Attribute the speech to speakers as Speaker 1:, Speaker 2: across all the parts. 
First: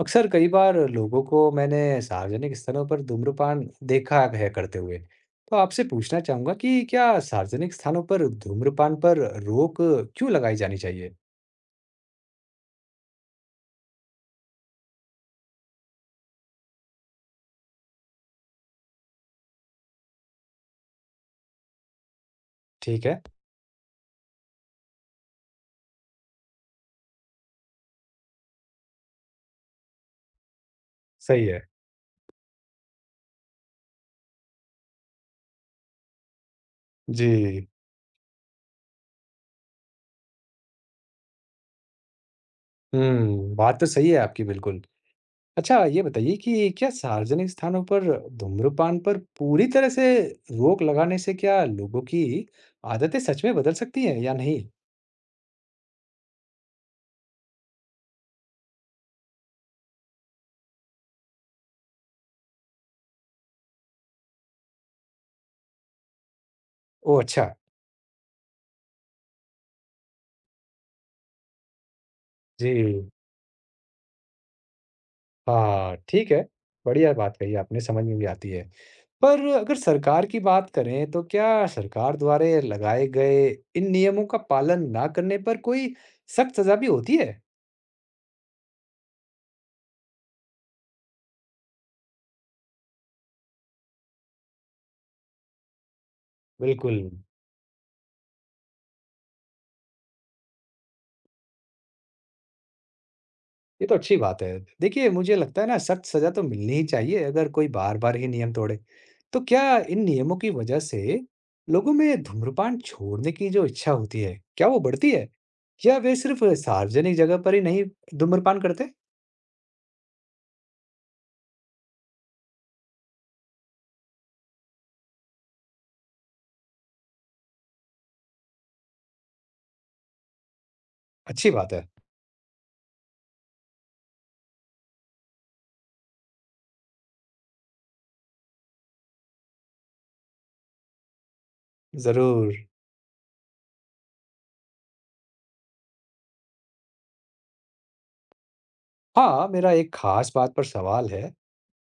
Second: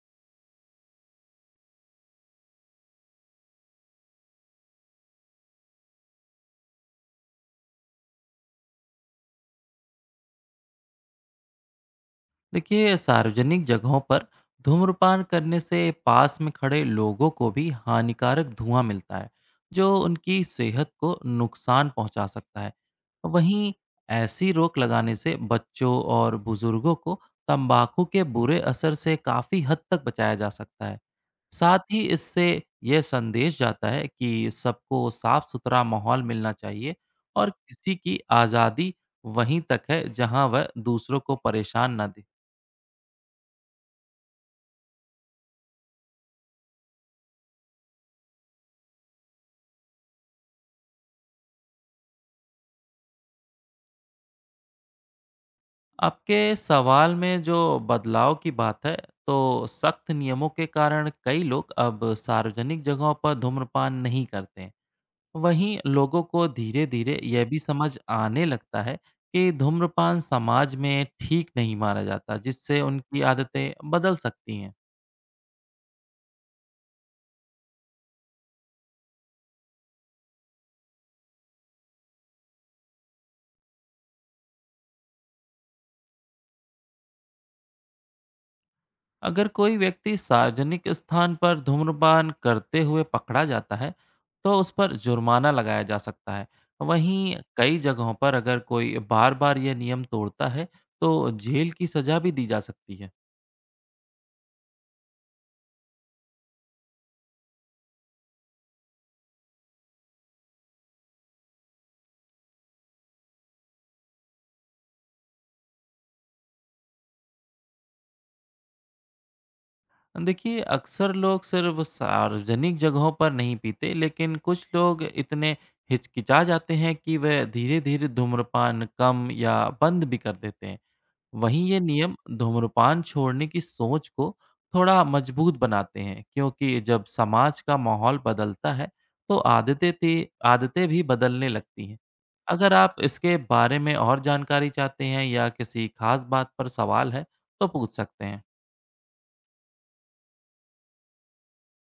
Speaker 1: अक्सर कई बार लोगों को मैंने सार्वजनिक स्थलों पर धूम्रपान देखा है करते हुए। तो आपसे पूछना चाहूंगा कि क्या सार्वजनिक स्थानों पर धूम्रपान पर रोक क्यों लगाई जानी चाहिए।
Speaker 2: देखिए, सार्वजनिक जगहों पर धूम्रपान करने से पास में खड़े लोगों को भी हानिकारक धुआं मिलता है जो उनकी सेहत को नुकसान पहुंचा सकता है।
Speaker 1: ठीक है।
Speaker 2: वहीं ऐसी रोक लगाने से बच्चों और बुजुर्गों को तंबाकू के बुरे असर से काफी हद तक बचाया जा सकता है।
Speaker 1: सही है।
Speaker 2: साथ ही इससे यह संदेश जाता है कि सबको साफ सुथरा माहौल मिलना चाहिए
Speaker 1: जी।
Speaker 2: और किसी की आज़ादी वहीं तक है जहां वह दूसरों को परेशान ना दे।
Speaker 1: हम्म, बात तो सही है आपकी बिल्कुल। अच्छा, ये बताइए कि क्या सार्वजनिक स्थानों पर धूम्रपान पर पूरी तरह से रोक लगाने से क्या लोगों की आदतें सच में बदल सकती हैं या नहीं?
Speaker 2: आपके सवाल में जो बदलाव की बात है, तो सख्त नियमों के कारण कई लोग अब सार्वजनिक जगहों पर धूम्रपान नहीं करते हैं। वहीं लोगों को धीरे-धीरे
Speaker 1: ओह अच्छा।
Speaker 2: यह भी समझ आने लगता है कि धूम्रपान समाज में ठीक नहीं माना जाता, जिससे
Speaker 1: जी।
Speaker 2: उनकी आदतें बदल सकती हैं।
Speaker 1: हाँ, ठीक है। बढ़िया बात कही आपने, समझ में भी आती है। पर अगर सरकार की बात करें तो क्या सरकार द्वारा लगाए गए इन नियमों का पालन ना करने पर कोई सख्त सज़ा भी होती है?
Speaker 2: अगर कोई व्यक्ति सार्वजनिक स्थान पर धूम्रपान करते हुए पकड़ा जाता है तो उस पर जुर्माना लगाया जा सकता है।
Speaker 1: बिल्कुल।
Speaker 2: वहीं कई जगहों पर अगर कोई बार बार यह नियम तोड़ता है तो जेल की सजा भी दी जा सकती है।
Speaker 1: ये तो अच्छी बात है। देखिए मुझे लगता है ना सख्त सज़ा तो मिलनी ही चाहिए अगर कोई बार-बार ही नियम तोड़े। तो क्या इन नियमों की वज़ह से लोगों में धूम्रपान छोड़ने की जो इच्छा होती है, क्या वो बढ़ती है? या वे सिर्फ़ सार्वजनिक जगह पर ही नहीं धूम्रपान करते?
Speaker 2: देखिए, अक्सर लोग सिर्फ सार्वजनिक जगहों पर नहीं पीते, लेकिन कुछ लोग इतने हिचकिचा जाते हैं कि वह धीरे धीरे धूम्रपान कम या बंद भी कर देते हैं।
Speaker 1: अच्छी
Speaker 2: वहीं
Speaker 1: बात
Speaker 2: ये
Speaker 1: है।
Speaker 2: नियम धूम्रपान छोड़ने की सोच को थोड़ा मजबूत बनाते हैं, क्योंकि जब समाज का माहौल बदलता है तो आदतें भी बदलने लगती हैं।
Speaker 1: ज़रूर।
Speaker 2: अगर आप इसके बारे में और जानकारी चाहते हैं या किसी खास बात पर सवाल है तो पूछ सकते हैं।
Speaker 1: हाँ, मेरा एक ख़ास बात पर सवाल है।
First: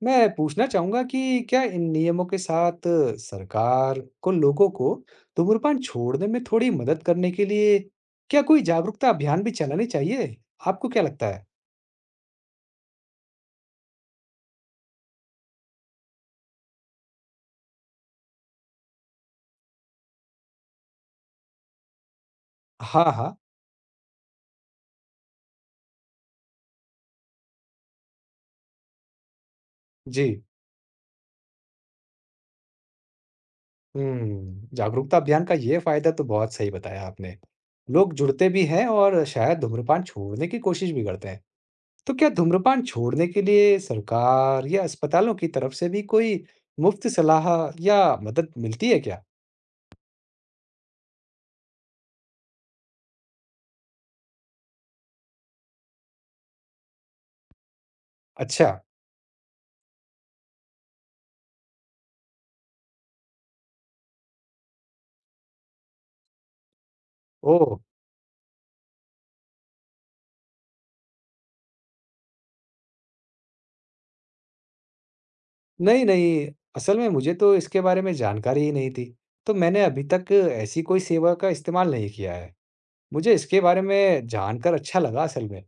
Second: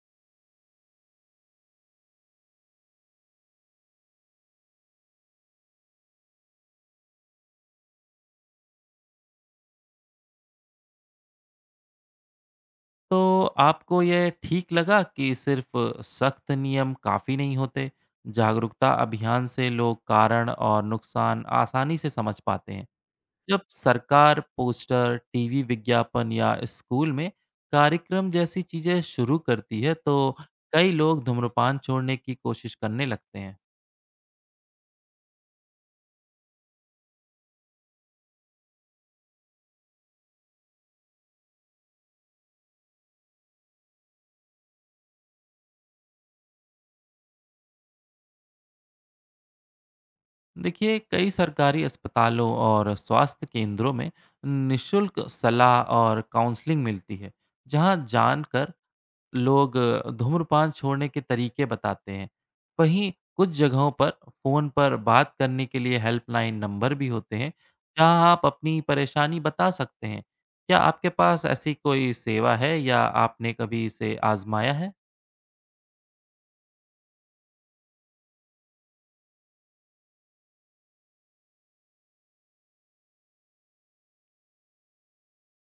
Speaker 1: मैं पूछना चाहूँगा कि क्या इन नियमों के साथ सरकार को लोगों को धूम्रपान छोड़ने में थोड़ी मदद करने के लिए क्या कोई जागरूकता अभियान भी चलाने चाहिए? आपको क्या लगता है?
Speaker 2: तो आपको ये ठीक लगा कि सिर्फ सख्त नियम काफ़ी नहीं होते। जागरूकता अभियान से लोग कारण और नुकसान आसानी से समझ पाते हैं।
Speaker 1: हाँ, हाँ।
Speaker 2: जब सरकार पोस्टर, टीवी विज्ञापन या स्कूल में कार्यक्रम जैसी चीजें शुरू करती है तो
Speaker 1: जी।
Speaker 2: कई लोग धूम्रपान छोड़ने की कोशिश करने लगते हैं।
Speaker 1: हुँ, जागरूकता अभियान का ये फ़ायदा तो बहुत सही बताया आपने। लोग जुड़ते भी हैं और शायद धूम्रपान छोड़ने की कोशिश भी करते हैं। तो क्या धूम्रपान छोड़ने के लिए सरकार या अस्पतालों की तरफ से भी कोई मुफ्त सलाह या मदद मिलती है क्या?
Speaker 2: देखिए, कई सरकारी अस्पतालों और स्वास्थ्य केंद्रों में निशुल्क सलाह और काउंसलिंग मिलती है, जहां
Speaker 1: अच्छा।
Speaker 2: जानकर लोग धूम्रपान छोड़ने के तरीके बताते हैं। वहीं कुछ जगहों पर फ़ोन पर बात करने के लिए हेल्पलाइन नंबर भी होते हैं,
Speaker 1: ओह!
Speaker 2: जहां आप अपनी परेशानी बता सकते हैं। क्या आपके पास ऐसी कोई सेवा है या आपने कभी इसे आज़माया है?
Speaker 1: नहीं, नहीं, असल में मुझे तो इसके बारे में जानकारी ही नहीं थी। तो मैंने अभी तक ऐसी कोई सेवा का इस्तेमाल नहीं किया है। मुझे इसके बारे में जानकर अच्छा लगा असल में।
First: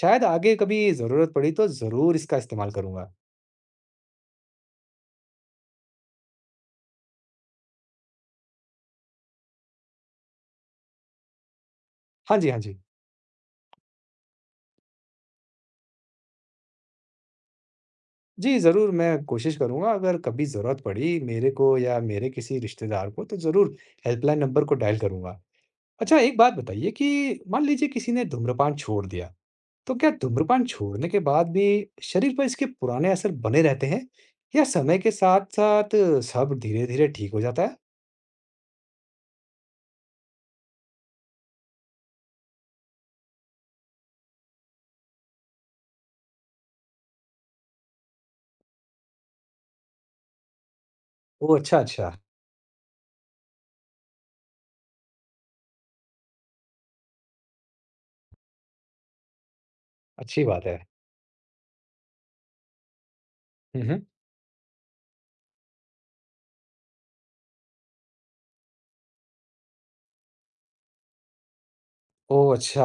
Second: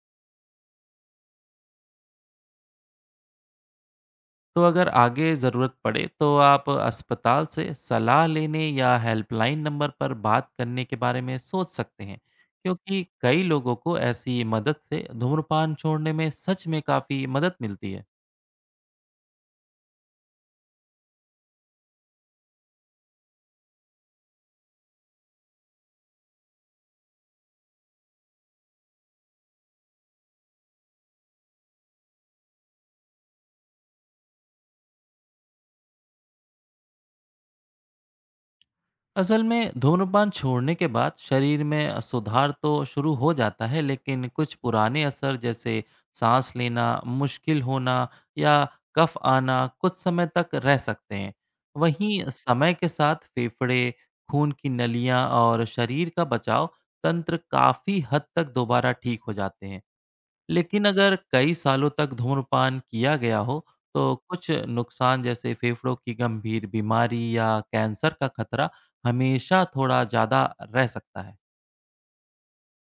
Speaker 1: शायद आगे कभी ज़रूरत पड़ी तो ज़रूर इसका इस्तेमाल करूँगा।
Speaker 2: तो अगर आगे ज़रूरत पड़े तो आप अस्पताल से सलाह लेने या हेल्पलाइन नंबर पर बात करने के बारे में सोच सकते हैं,
Speaker 1: हाँ जी, हाँ जी।
Speaker 2: क्योंकि कई लोगों को ऐसी मदद से धूम्रपान छोड़ने में सच में काफ़ी मदद मिलती है।
Speaker 1: जी, ज़रूर मैं कोशिश करूँगा अगर कभी ज़रूरत पड़ी मेरे को या मेरे किसी रिश्तेदार को तो ज़रूर हेल्पलाइन नंबर को डायल करूँगा। अच्छा, एक बात बताइए कि मान लीजिए किसी ने धूम्रपान छोड़ दिया, तो क्या धूम्रपान छोड़ने के बाद भी शरीर पर इसके पुराने असर बने रहते हैं? या समय के साथ-साथ सब धीरे-धीरे ठीक हो जाता है?
Speaker 2: असल में धूम्रपान छोड़ने के बाद शरीर में सुधार तो शुरू हो जाता है, लेकिन कुछ पुराने असर जैसे सांस लेना मुश्किल होना या कफ आना कुछ समय तक रह सकते हैं।
Speaker 1: ओह! अच्छा, अच्छा।
Speaker 2: वहीं समय के साथ फेफड़े, खून की नलियां और शरीर का बचाव तंत्र काफी हद तक दोबारा ठीक हो जाते हैं।
Speaker 1: अच्छी बात है।
Speaker 2: लेकिन अगर कई सालों तक धूम्रपान किया गया हो,
Speaker 1: हुँ, हुँ।
Speaker 2: तो कुछ नुकसान जैसे फेफड़ों की गंभीर बीमारी या कैंसर का खतरा हमेशा थोड़ा ज़्यादा रह सकता है।
Speaker 1: ओह! अच्छा।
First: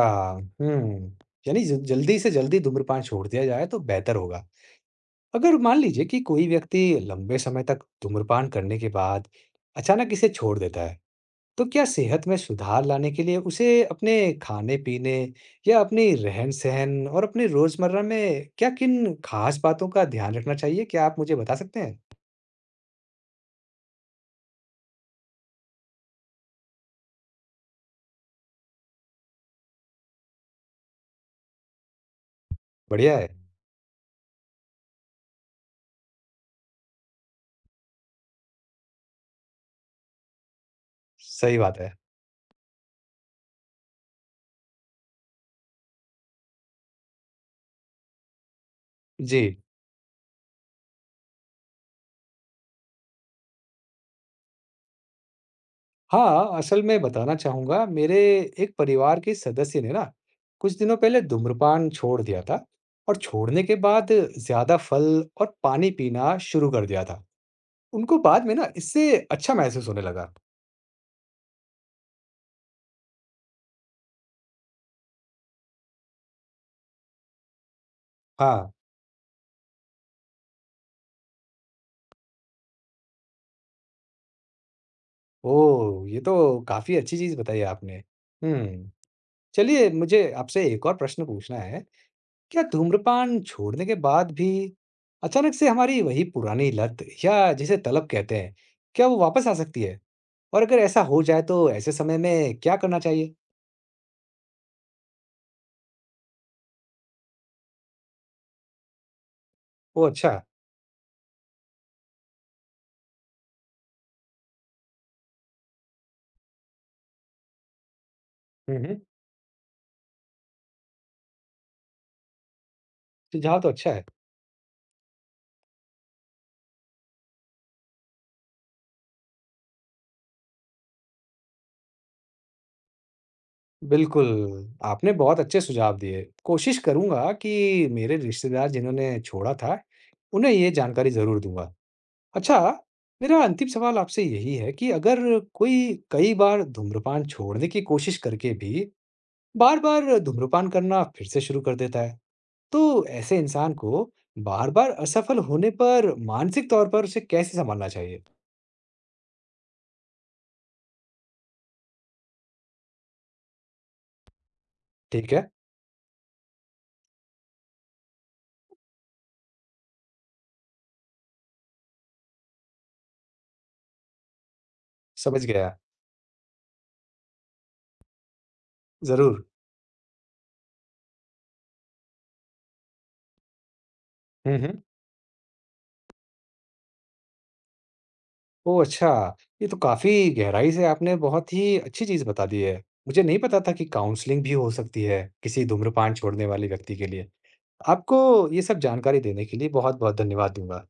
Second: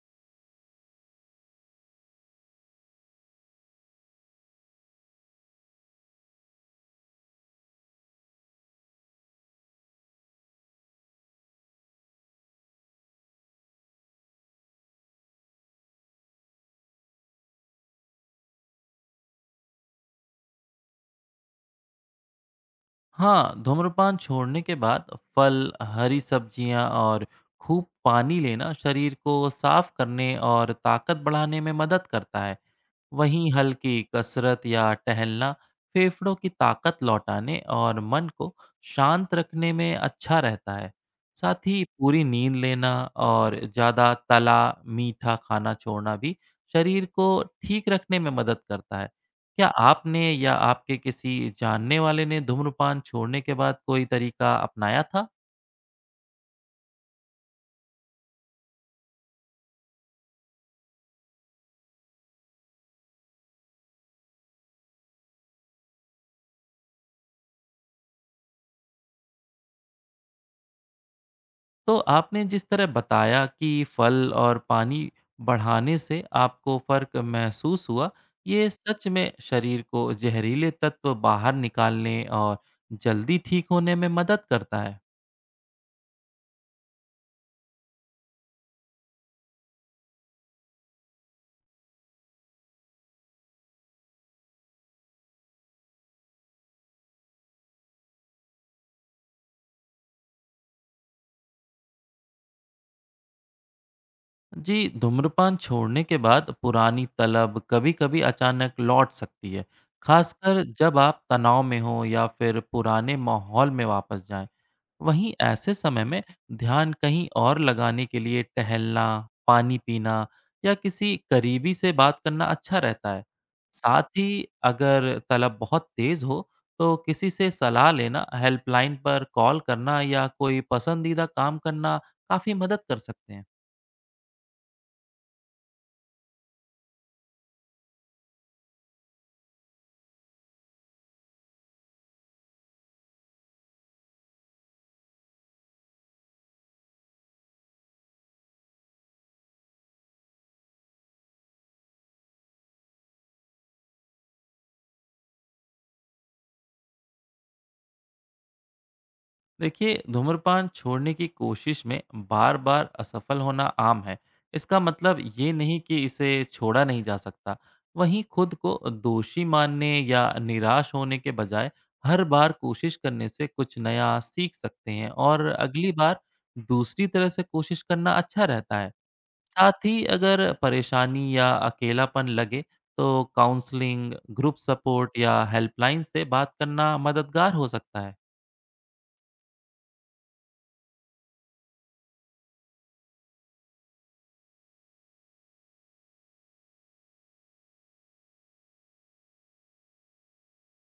Speaker 1: हुँ। यानी ज जल्दी से जल्दी धूम्रपान छोड़ दिया जाए तो बेहतर होगा। अगर मान लीजिए कि कोई व्यक्ति लंबे समय तक धूम्रपान करने के बाद अचानक इसे छोड़ देता है, तो क्या सेहत में सुधार लाने के लिए उसे अपने खाने-पीने या अपनी रहन-सहन और अपने रोजमर्रा में क्या किन खास बातों का ध्यान रखना चाहिए? क्या आप मुझे बता सकते हैं?
Speaker 2: हाँ, धूम्रपान छोड़ने के बाद फल, हरी सब्जियाँ और खूब पानी लेना शरीर को साफ करने और ताकत बढ़ाने में मदद करता है।
Speaker 1: बढ़िया है।
Speaker 2: वहीं हल्की कसरत या टहलना फेफड़ों की ताकत लौटाने और मन को शांत रखने में अच्छा रहता है।
Speaker 1: सही
Speaker 2: साथ
Speaker 1: बात
Speaker 2: ही
Speaker 1: है।
Speaker 2: पूरी नींद लेना और ज़्यादा तला मीठा खाना छोड़ना भी शरीर को ठीक रखने में मदद करता है।
Speaker 1: जी।
Speaker 2: क्या आपने या आपके किसी जानने वाले ने धूम्रपान छोड़ने के बाद कोई तरीका अपनाया था?
Speaker 1: हाँ, असल में बताना चाहूँगा मेरे एक परिवार के सदस्य ने ना कुछ दिनों पहले धूम्रपान छोड़ दिया था और छोड़ने के बाद ज़्यादा फल और पानी पीना शुरू कर दिया था। उनको बाद में ना इससे अच्छा महसूस होने लगा।
Speaker 2: तो आपने जिस तरह बताया कि फल और पानी बढ़ाने से आपको फ़र्क महसूस हुआ, ये
Speaker 1: हाँ।
Speaker 2: सच में शरीर को जहरीले तत्व बाहर निकालने और जल्दी ठीक होने में मदद करता है।
Speaker 1: ओह! ये तो काफ़ी अच्छी चीज़ बताई आपने। हुँ, चलिए मुझे आपसे एक और प्रश्न पूछना है। क्या धूम्रपान छोड़ने के बाद भी अचानक से हमारी वही पुरानी लत या जिसे तलब कहते हैं, क्या वो वापस आ सकती है? और अगर ऐसा हो जाए तो ऐसे समय में क्या करना चाहिए?
Speaker 2: जी, धूम्रपान छोड़ने के बाद पुरानी तलब कभी-कभी अचानक लौट सकती है,
Speaker 1: ओह अच्छा।
Speaker 2: खासकर जब आप तनाव में हों या फिर पुराने माहौल में वापस जाएँ। वहीं ऐसे समय में ध्यान कहीं और लगाने के लिए
Speaker 1: हुँ, हुँ।
Speaker 2: टहलना, पानी पीना या किसी करीबी से बात करना अच्छा रहता है।
Speaker 1: सुझाव तो अच्छा
Speaker 2: साथ
Speaker 1: है।
Speaker 2: ही अगर तलब बहुत तेज हो तो किसी से सलाह लेना, हेल्पलाइन पर कॉल करना या कोई पसंदीदा काम करना काफी मदद कर सकते हैं।
Speaker 1: बिल्कुल, आपने बहुत अच्छे सुझाव दिए। कोशिश करूँगा कि मेरे रिश्तेदार जिन्होंने छोड़ा था, उन्हें ये जानकारी ज़रूर दूँगा। अच्छा, मेरा अंतिम सवाल आपसे यही है कि अगर कोई कई बार धूम्रपान छोड़ने की कोशिश करके भी बार-बार धूम्रपान करना फिर से शुरू कर देता है, तो ऐसे इंसान को बार-बार असफल होने पर मानसिक तौर पर उसे कैसे सँभालना चाहिए?
Speaker 2: देखिए, धूम्रपान छोड़ने की कोशिश में बार बार असफल होना आम है। इसका मतलब
Speaker 1: ठीक है।
Speaker 2: ये नहीं कि इसे छोड़ा नहीं जा सकता। वहीं खुद को दोषी मानने या निराश होने के बजाय हर बार कोशिश करने से कुछ नया सीख सकते हैं और
Speaker 1: समझ गया।
Speaker 2: अगली बार दूसरी तरह से कोशिश करना अच्छा रहता है।
Speaker 1: ज़रूर।
Speaker 2: साथ ही अगर परेशानी या अकेलापन लगे तो काउंसलिंग, ग्रुप
Speaker 1: हुँ, हुँ।
Speaker 2: सपोर्ट या हेल्पलाइन से बात करना मददगार हो सकता है।
Speaker 1: ओह अच्छा, ये तो काफ़ी गहराई से आपने बहुत ही अच्छी चीज़ बता दी है। मुझे नहीं पता था कि काउंसलिंग भी हो सकती है किसी धूम्रपान छोड़ने वाले व्यक्ति के लिए। आपको ये सब जानकारी देने के लिए बहुत-बहुत धन्यवाद दूँगा।